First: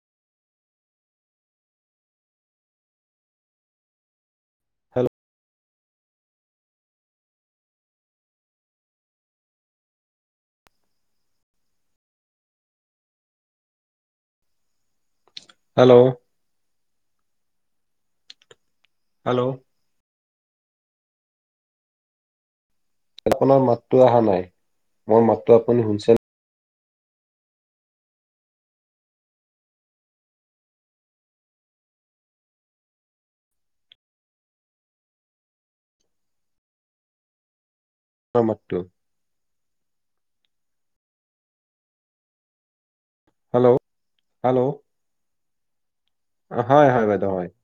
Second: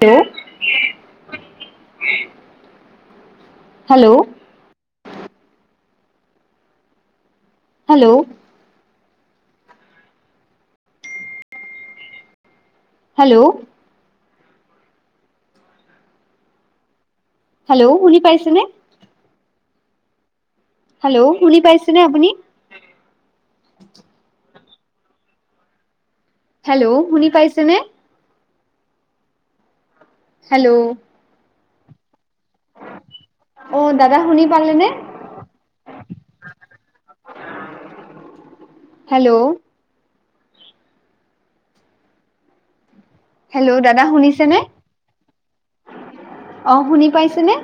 Hello. Hello. Hello. Hello. Hello. Hello. Hello শুনি পাইছেনে? Hello. Hello শুনি পাইছেনে আপুনি? আপোনাৰ মাতটো অহা নাই। মই মাতটো আপুনি শুনিছে? হেল্ল' শুনি পাইছেনে? হেল্ল'। অ দাদা শুনি পালালেনে? অ মতটো হেল্ল' দাদা শুনিছেনে? হেল্ল' অ, হয় হয় শুনি বাইদেউ হয় পাইছেনে?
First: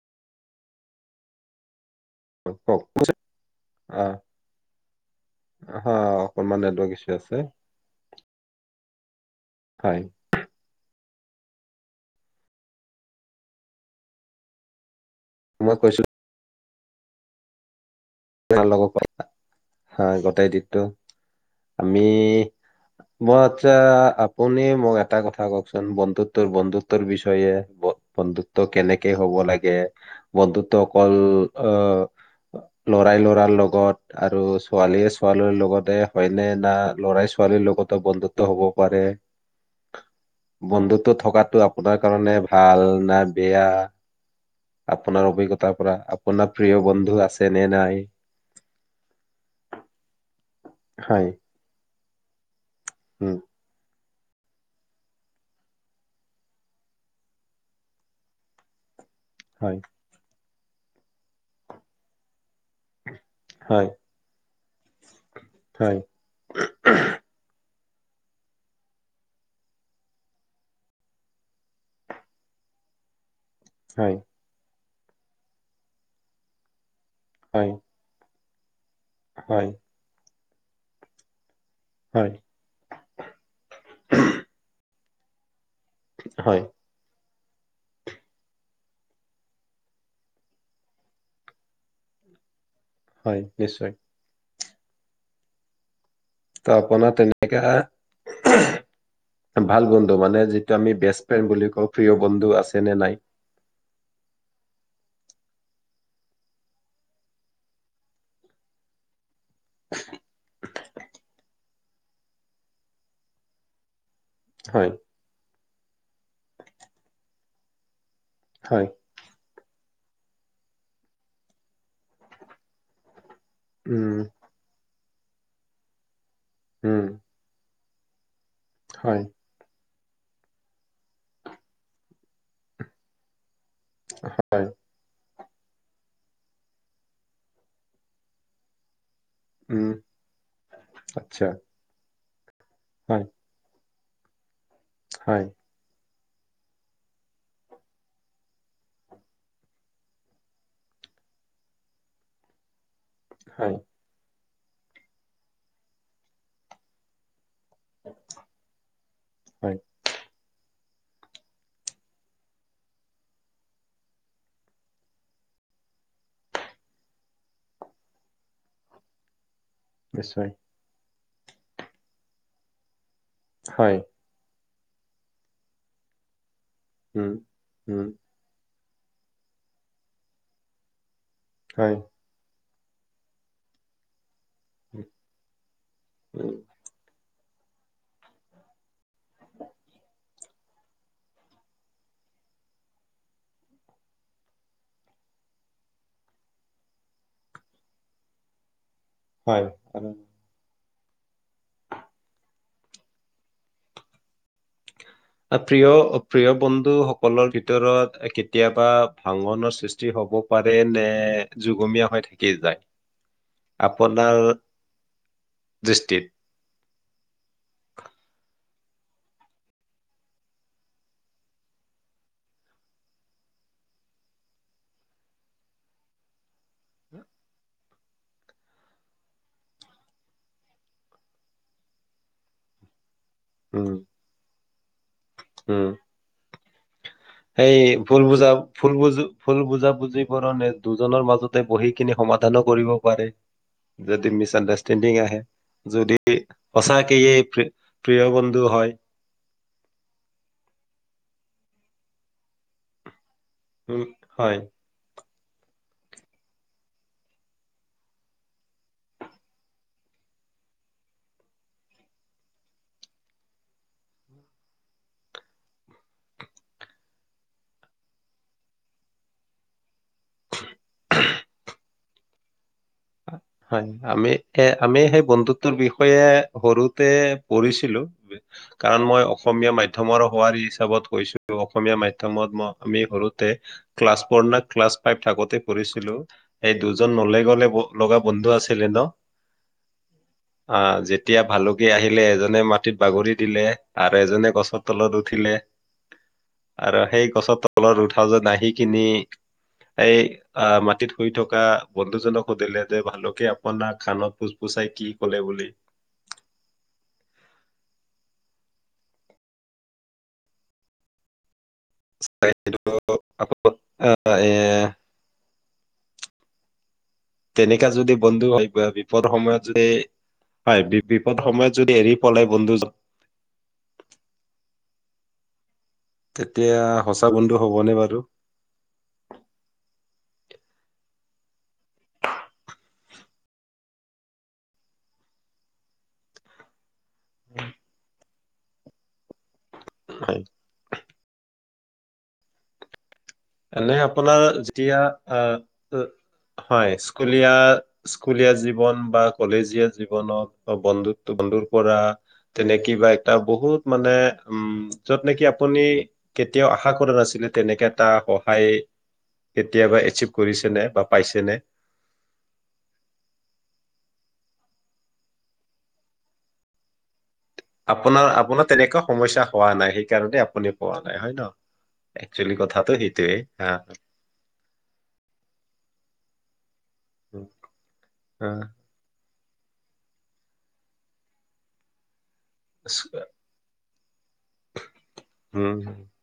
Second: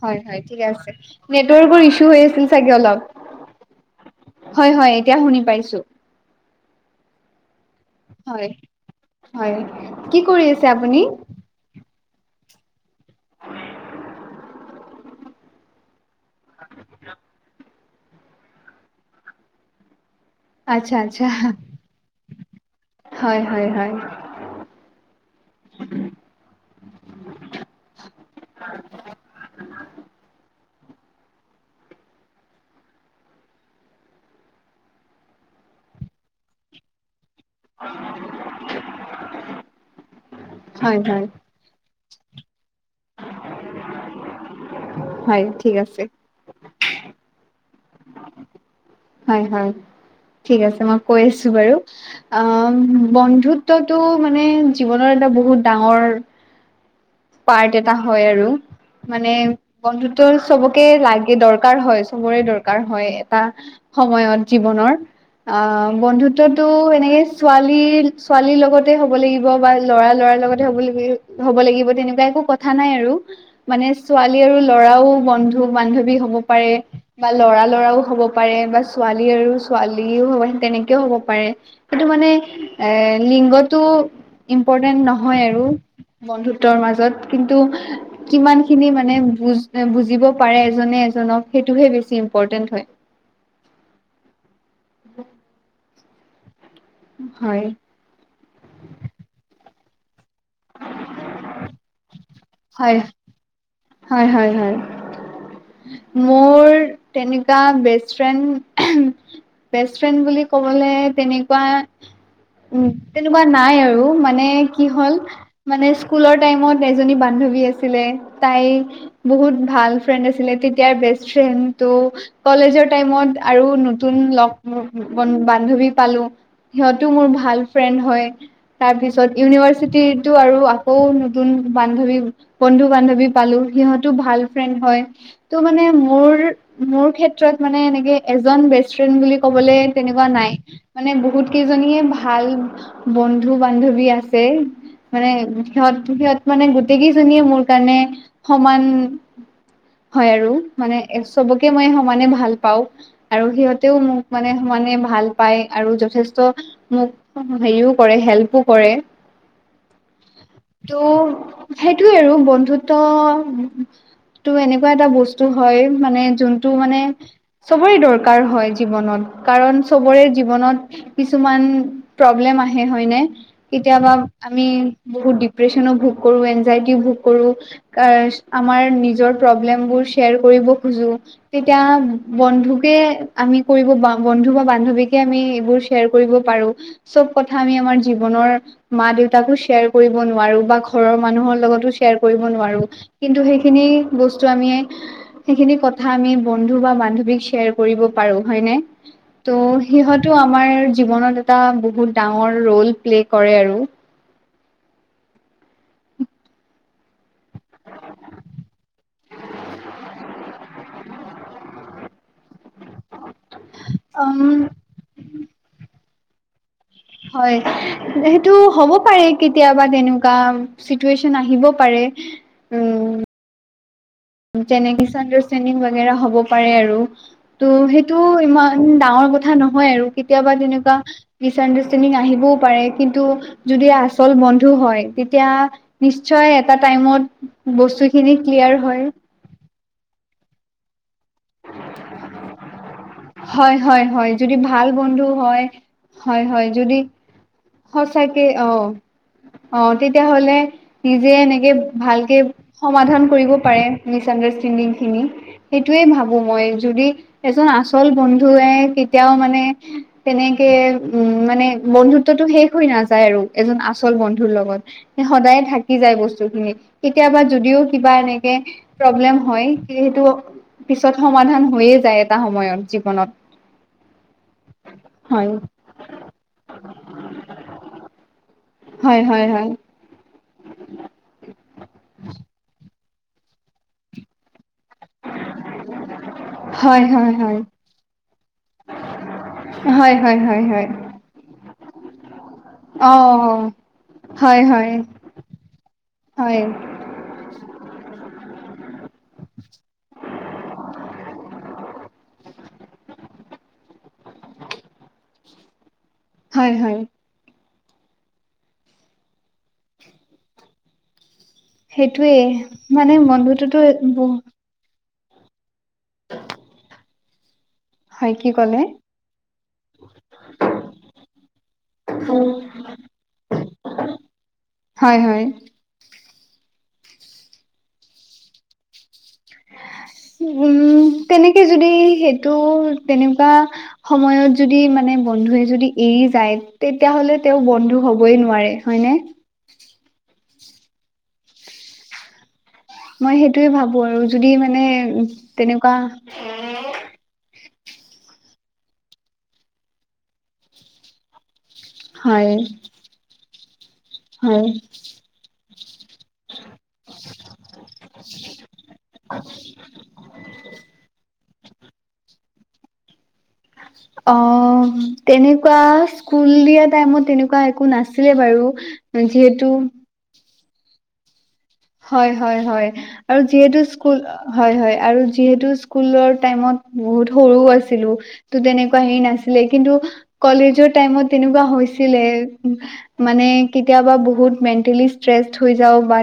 হয়। হয়। ঠিক আছে নেটৱৰ্ক ৰ ইছো আছিল চাগে কওক অলপ। আহ হয়, হয় এতিয়া শুনি পাইছো। হা অকনমান নেটৱৰ্ক ইছু আছে। হয়। হয়। কি কৰি আছে আপুনি? মই কৈছো [inaudible] লগ [unintelligible] হয় গোটেই দিনটো। আচ্ছা আচ্ছা আমি মই হয় হয় আচ্ছা হয়। আপুনি মোক এটা কথা কওকচোন বন্ধুত্বৰ বন্ধুত্বৰ বিষয়ে বন্ধুত্ব কেনেকে হব লাগে। বন্ধুত্ব ত' অকল, অ' ল'ৰাই লৰাৰ লগত আৰু ছোৱালীয়ে ছোৱালীৰ লগতে হয়নে না ল'ৰাই ছোৱালীৰ লগতো বন্ধুত্ব হ'ব পাৰে হয় বন্ধুত্ব হয় থকটো আপোনাৰ কাৰণে ভাল না বেয়া আপোনাৰ হয় ঠিক অভিজ্ঞতাৰ পৰা, আছে আপোনাৰ প্ৰিয় বন্ধু আছে নে নাই? হয় হয়, ঠিক আছে, মই কৈ হয় আছো বাৰু। অ', উম উম বন্ধুত্বত টো মানে জীৱনৰ এটা বহুত ডাঙৰ, পাৰ্ট এটা হয় আৰু। মানে, হয় বন্ধুত্ব চবক কে লাগে, দৰকাৰ হয়, চবৰে দৰকাৰ হয়। তা হয় সময়ত জীৱনৰ অ', হয় বন্ধুত্বতো এনেকে ছোৱালী লীৰ ছোৱালীৰ লগতে হ'ব লাগিব বা ল'ৰা লৰাৰ লগতে হ'ব-ল-হ'ব লাগিব তেনেকুৱা একো কথা নাই আৰু। মানে হয় ছোৱালী আৰু ল'ৰাও বন্ধু বান্ধৱী হ'ব পাৰে। বা ল'ৰা হয় ল'ৰাও হ'ব পাৰে বা ছোৱালী আৰু হয় ছোৱালীও হয়। তেনেকেও হ'ব পাৰে। সেইটো মানে, হয় এ, লিংগটো ইম্পৰ্টেণ্ট নহয়। হয় আৰু। হয় বন্ধুত্বৰ মাজত। কিন্তু, কিমান খিনি মানে বুজ-বুজিব পাৰে এজনে এজনক, সেইটোহে বেছি ইম্পৰ্টেণ্ট হয়। হয়, নিশ্চয়। [inaudible] ত', আপোনাৰ হয় তেনেকা ভাল বন্ধু, মানে যিটো আমি বেষ্ট ফ্ৰেণ্ড বুলি কওঁ, প্ৰিয় বন্ধু আছে হয় নে নাই? হয় হয় হয়, মোৰ তেনেকুৱা বেষ্ট ফ্ৰেণ্ড বেষ্ট ফ্ৰেণ্ড বুলি ক'ব মানে তেনেকুৱা উম তেনেকুৱা নাই আৰু ম মানে কি হয়, হ'ল? মানে স্কুলৰ টাইমত এজনী বান্ধৱী আছিলে। তাই হয়, বহুত ভাল ফ্ৰেণ্ড আছিলে, তেতিয়াৰ বেষ্ট ফ্ৰেণ্ড ত' কলেজৰ টাইমত আৰু নতুন উম, লগোৰ বান্ধৱী পালো। উম, সিহঁতও মোৰ ভাল ফ্ৰেণ্ড হয়। তাৰ হয়, পিছত ইউনিভাৰ্চিটি তটো আৰু আকৌ নতুন বান্ধৱী বন্ধু বান্ধৱী পালোঁ। সিহঁতো ভাল ফ্ৰেণ্ড হয়। ত মানে মোৰ মোৰ ক্ষেত্ৰত মানে এনেকে এজন বেছ ফ্ৰেণ্ড বুলি ক'বলে উম, তেনেকুৱা নাই মানে আচ্ছা, বহুত কেইজনীয়ে ভাল ভাল হয়, বন্ধু বান্ধৱী আ আছে। মানে হয়, সিহত সিহঁত মানে গোটেই কিইজনিয়ে মোৰ কাৰণে সমান হয় আৰু মানে চবকে মই সমানে ভাল পাওঁ। আৰু হয়, সিহঁতেও মোক মানে সমানে ভাল পায় আৰু যথেষ্ট মোক হেৰিও কৰে হেল্পও কৰে। হয়, ত' সেইটোয়ে আৰু বন্ধুত্ব ত টো এনেকুৱা এটা বস্তু হয় মানে যোনটো মানে চবৰে দৰকাৰ হয় জীৱনত। কাৰণ চবৰে নিশ্চয়, জীৱনত কিছুমান প্ৰব্লেম আহে হয়নে? হয়, কেতিয়াবা আমি বহুত ডিপ্ৰেচনো ভোগ কৰোন যাই দিও বুক উম, কৰোঁ। উম, কাচ আামাৰ নিজৰ প্ৰব্লেম বোৰ শ্বেয়াৰ কৰিব খোজোঁ। তেতিয়া হয়, বন্ধুক আমি কৰিব বাম। বন্ধু বা বান্ধৱীকে আমি এইবোৰ শ্বেয়াৰ কৰিব উম, পাৰো চব আমি আমাৰ জীৱনৰ মা দেউতাকো শ্বেয়াৰ কৰিব নোৱাৰো বা ঘৰৰ মানুহৰ লগতো শ্বেয়াৰ কৰিব কিন্তু সেইখিনি বস্তু আমি সেইখিনি কথা আমি বন্ধু বা বান্ধীক শ্বেয়াৰ কৰিব পাৰো হয়নে। ত হয়, আৰু সিহঁতো আমাৰ। জীৱনত এটা বহুত ডাঙৰ ৰল প্লে কৰে আৰু। প্ৰিয় প্ৰিয় বন্ধু। ককলৰ ভিতৰত কেতিয়াবা ভাঙনৰ সৃষ্টি হ'ব পাৰে নে যুগমীয়া হৈ থাকি যায় আপোনাৰ উম দৃষ্টিত। হয় সেইটো হ'ব পাৰে কেতিয়াবা তেনেকুৱা চিটুৱে্যন আহিব পাৰে উম। যেনে মিছ আণ্ডাৰষ্টেণ্ডিং বাগে হ'ব পাৰে আৰু ত' সেইটো ইমান ডাঙৰ কথা নহয় আৰু কেতিয়াবা তেনেকুৱা মিছ আণ্ডাৰষ্টেণ্ডিং আহিবও পাৰে কিন্তু যদি উম, আচল বন্ধু হয়। এতিয়া নিশ্চয় এটা টাইমত এইেই বস্তুখিনি ফুলবূজা ক্লিয়াৰ হয়। ফুলবোজ ফুল বুজাবুজি কৰ নে দুজনৰ মাজতে বহিকিনে সমাধান ও কৰিব পাৰে হয় হয় যদি হয় ভাল মিচআনণ্ডাৰষ্ঠেনিং বন্ধু আহে হয় যদি হয় হয় যদি সঁচাকে প্ৰিয় সঁচাকে বন্ধু অ হয়। অ তেতিয়াহলে নিজে এনেকে ভালকে সমাধান কৰিব পাৰে উম, মিছ হয় আণ্ডাৰষ্টেণ্ডিংখিনি। সেইটোয়ে ভাবো। ভ মই যদি এজন আচল বন্ধুৱে কেতিয়াও মানে তেনেকে উ মানে বন্ধুত্বটো শেষ হৈ নাযায় আৰু এজন আচল বন্ধুৰ লগত সদায়ে থাকি যায় বস্তু খিনি কেতিয়াবা যদিও কিবা এনেকে প্ৰব্লেম হয় সেইটো পিছত সমাধান হৈয়ে যায় এটা সময়ত জীৱনত। হয় আমি এ আমি সেই হয় বন্ধুত্বৰ বিষয়ে সৰুতে পঢ়িছিলো কাৰণ মই হয় হয় হয় অসমীয়া মাধ্যমৰ। বোৱাৰী হিচাপত কৈছো অসমীয়া মাধ্যমত মই আমি কৰোতে ক্লাছ প়না ক্লা ফাইভ থাকোতে পঢিছিলো এই হয় দুজন হয় নলে হয় হয় গ'লে লগা বন্ধু আছিলে ন হয় হয় হয় আ হয়। যেতিয়া ভাল আহিলে এজন মাটিত বাগৰি অ দিলে আৰু এজনে হয় গছৰ হয় তলত উঠিলে হয় আৰু সেই গছৰ তলত উঠা যেন আহি কিনি এই আ মাটিত শুই থকা বন্ধুজনক সুধিলে। যে ভালুকে আপোনাৰ কাণত ফোচ ফুছাই কি কলে বুলি হয়, হয়। সেইটোৱেই সেইটো মানে আকৌ মন্ধটোতো বহু আহ, এ তেনেককা যদি বন্ধু কি হয় ক'লে বিপদ সময়ত যদি হয় বি বিপদ সময়ত যদি এৰি পলাই বন্ধুজন হয় হয় তেতিয়া সঁচা বন্ধু হবনে বাৰু? উম, তেনেকে যদি সেইটো তেনেকুৱা সময়ত যদি মানে বন্ধুৱে যদি এৰি যায় তেতিয়াহ'লে তেওঁ বন্ধু হ'ব হবই নোৱাৰে হয় নে? হয়। মই সেইটোয়ে এনে ভাবো আৰু আপোনাৰ যদি মানে যেতিয়া আহ, তেনেকুৱা আহ, হয় স্কুলীয়া স্কুলীয়া জীৱন বা কলেজীয়া জীৱনত বন্ধুত্ব বন্ধু কৰা হয় তেনে কিবা এটা বহুত মানে হয় উম যত নেকি আপুনি কেতিয়াও আশা কৰা নাছিলে তেনেকে এটা স কেতিয়াবা এচিভ কৰিছে নে বা পাই চেনে অ', তেনেকুৱা স্কুল দিয়া টাইমত তেনে আপোনাৰ, আপোনাৰ তেনেকুৱা সমস্যা হোৱা যিহেতু নাই সেইকাৰণে আপুনি পোৱা নাই হয় ন? হয়, একচুৱেলি হয়, হয় কথাটো সেইটোৱে আৰু হা, যিহেতু স্কুল‌ হয়, হয়, আৰু যিহেতু স্কুল‌ৰ টাইমত বহুত সৰু আছিলো হা, তো, তেনেকোৱা হেৰি লে, কিন্তু কলেজৰ টাইমত তেনেকুৱা হৈছিলে। হা, মানে কি তিয়াবা ব বহুত মেটেলি ষ্ট্ৰেছ হৈ উম, যাওঁ বা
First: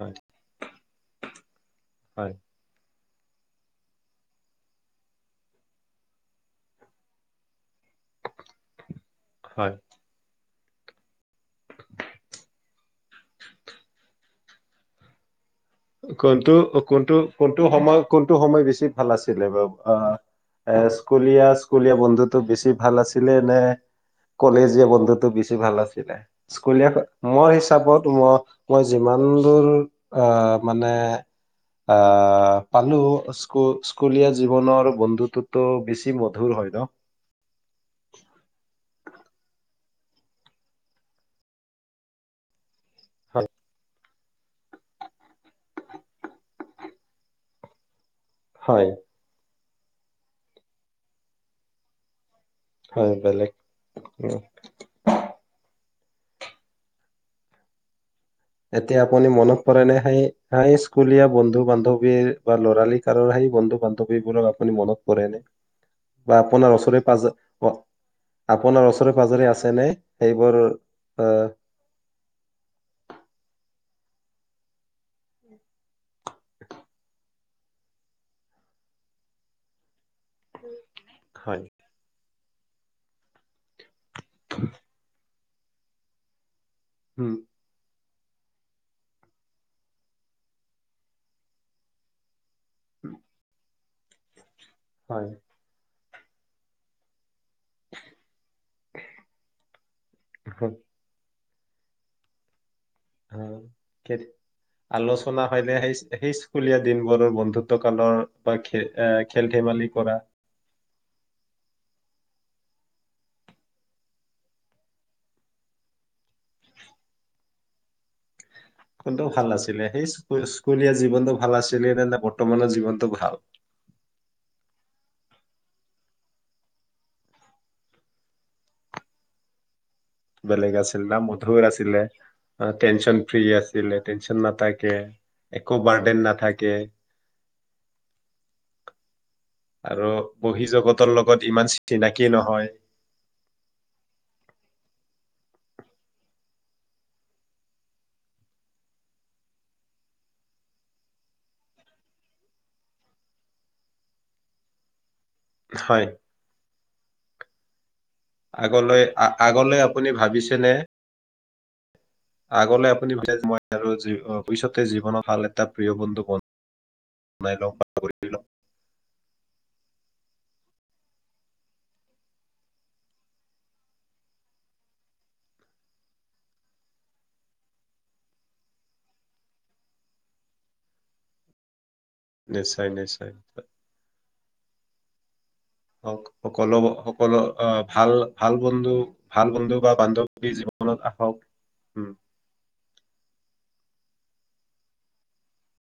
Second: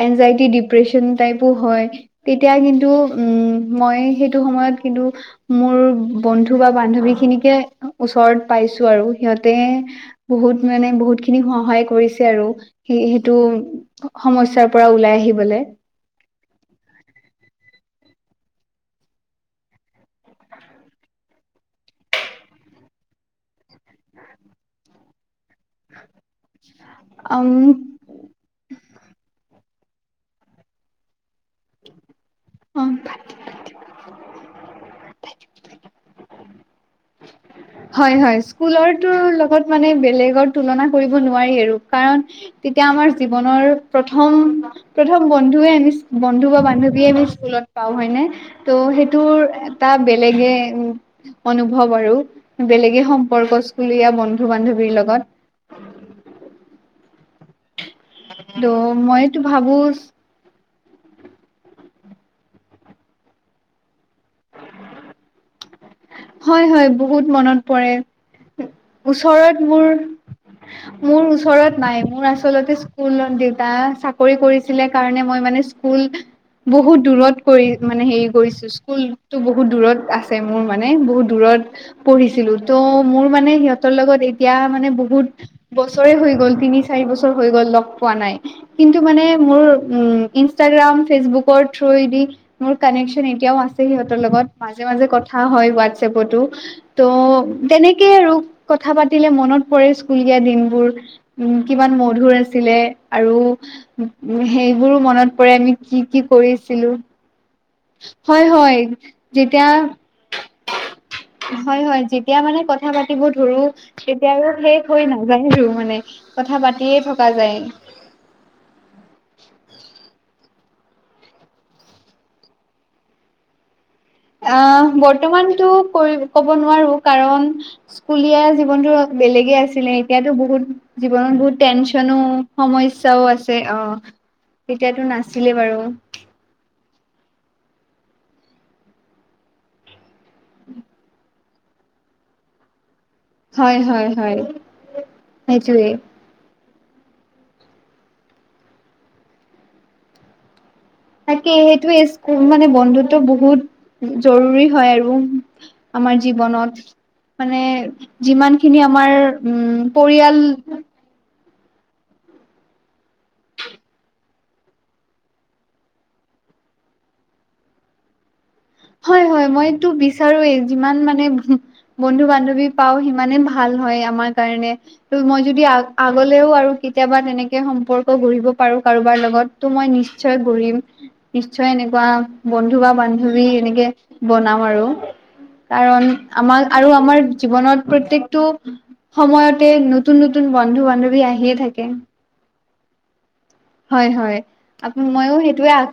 হয় এনজাইটি ডিপ্ৰেচন টাইপো হয়, হয় তেতিয়া কিন্তু উম, মই সেইটো সময়ত কিন্তু মোৰ বন্ধু বা বান্ধৱী খিনিকে ওচৰত পাইছোঁ আৰু। সিহঁতে হয় বহুত মানে বহুতখিনি সহায় কৰিছে আৰু সেইটো সমচ সাৰ পৰা ওলাই আহিবলে। কোনটো, কোনটো, কোনটো সময়? কোনটো সময় বেছি ভাল আছিলে বাৰু? আ, এ, স্কুলীয়া, স্কুলীয়া বন্ধুতো বেছি ভাল আছিলে নে? কলেজীয়া বন্ধুতো বেছ ব ভাল আছিলে, স্কুলীয়া উম মোৰ হিচাপত মই, মই যিমান দূৰ অ' মানে আ আ, অ পালোঁ স্কু-স্কুলীয়া জীৱনৰ বন্ধুটো টো বেছি মধুৰ হয় ন? হয়, হয়। স্কুলৰটো লগত মানে বেলেগৰ তুলনা কৰিব নোৱাৰি আৰু কাৰণ তেতিয়া আমাৰ হয় জীৱনৰ প্ৰথম, প্ৰথম বন্ধুৱে আমি বন্ধু বা বান্ধৱীয়ে আমি স্কুলত পাওঁ হয়নে। ত' হয় সেইটোৰ এটা বেলেগে উম অনুভৱ আৰু। বেলেগে হয় বেলেগ সম্পৰ্কস্থুলীয়া উম। বন্ধু-বান্ধৱীৰ লগত। এতিয়া ত' আপুনি মইতো মনত ভাবো পৰে নে হাই-হাই স্কুলীয়া বন্ধু বান্ধৱীৰ বা ল'ৰালি কালৰ সেই বন্ধু বান্ধৱীবোৰক আপুনি মনত পৰেনে? হয়-হয় বহুত মনত অ পৰে আপোনাৰ ওচৰে পাজৰে ওচৰত আছেনে মোৰ সেইবোৰ মোৰ আহ ওচৰত নাই মোৰ আচলতে স্কুলত দেউতা চাকৰি কৰিছিলে কাৰণ মই মানে স্কুল বহুত দূৰত কৰি মানে হে কৰিছো স্কুলতো বহুত দূৰত আছে। মোৰ মানে বহুত দূৰত হয়। পঢ়িছিলো। ত' মোৰ মানে সিহঁত ৰ লগত এতিয়া মানে বহুত বছৰে হৈ গ'ল তিনি চাৰি বছৰ উম হৈ গ'ল লগ পোৱা নাই কিন্তু মানে মোৰ উ ইষ্টাগ্ৰাম ফেচবুকৰ থ্ৰুদি মোৰ কানেকশ্যন এতিয়াও আছে। সিহঁতৰ লগত, মাজে-মাজে হয় কথা হোৱাটচ এপটো ত' তেনেকেই আৰু কথা পাতিলে মনত পৰে স্কুলিয়া দিনবোৰ। উম কিমান মধুৰ আছিলে। আৰু অ, কে- সেইবোৰো মনত আলোচনা পৰে হয়নে আমি সেই কি-কি সেই স্কুলীয়া কৰিছিলো। দিনবোৰৰ বন্ধুত্ব কালৰ হয় বা খ হয় খেল ধেমালি কৰা। হয়-হয় যেতিয়া মানে কথা পাতিব ধৰো তেতিয়াও শেষ হৈ নাযায়ো মানে কথা পাতিয়ে থকা যায়। কোনটো ভাল আাছিলে সেই স্কুলীয়া জীৱনতটো ভাল আছিলে নে-নে বৰ্তমানৰ জীৱনতটো ভাল। অ বৰ্তমানতো কৰি ক'ব নোৱাৰো কাৰণ স্কুলীয়া জীৱনতো বেলেগে আছিলে। এতিয়াতো বহুত বেলেগ আছিল না জীৱনত বহুত মধুৰ আছিলে টেনচনো টেনচন সমস্যাও ফ্ৰী আছে অ আছিলে টেনচন নাথাকে তেতিয়াতো নাছিলে বাৰু একো বাৰ্ডেন নাথাকে। আৰু বহি জগতৰ লগত ইমান চিনাকি নহয়। হয়-হয়-হয় সেইটোৱে। তাকেই সেইটোৱে স্ মানে বন্ধুত্ব বহুত জৰুৰী হয় আৰু। হয় আমাৰ জীৱনত, মানে যিমানখিনি আগলৈ আমাৰ আ- উম আপুনি পৰিয়াল ভাবিছেনে আগলৈ আপুনি ভ মই আৰু ভৱিষ্যতে জীৱনত ভাল এটা প্ৰিয় বন্ধু ব বনাই লওঁ বা লওঁ। হয় হয় মইটো বিচাৰোৱেই যিমান মানে বন্ধু বান্ধৱী পাও সিমানে ভাল হয় আমাৰ কাৰণে ত' মই যদি আ আগলেও আৰু কেতিয়াবা তেনেকে সম্পৰ্ক গঢ়িব পাৰো কাৰোবাৰ লগত ত' মই নিশ্চয় গঢ়িম নিশ্চয় এনে বন্ধু নিশ্চয় বা নিশ্চয় বান্ধৱী এনেকে বনাম আৰু কাৰণ সক- আমাৰ সকলো আৰু আমাৰ সকলো আহ জীৱনত ভাল প্ৰত্যেকটো ভাল বন্ধু ভাল সময়তে বন্ধু বা নতুন বান্ধৱী নতুন বন্ধু জীৱনত বান্ধৱী আহক আহিয়ে থাকে হয় হয় আপো মইয়ো সেইটোয়ে আশা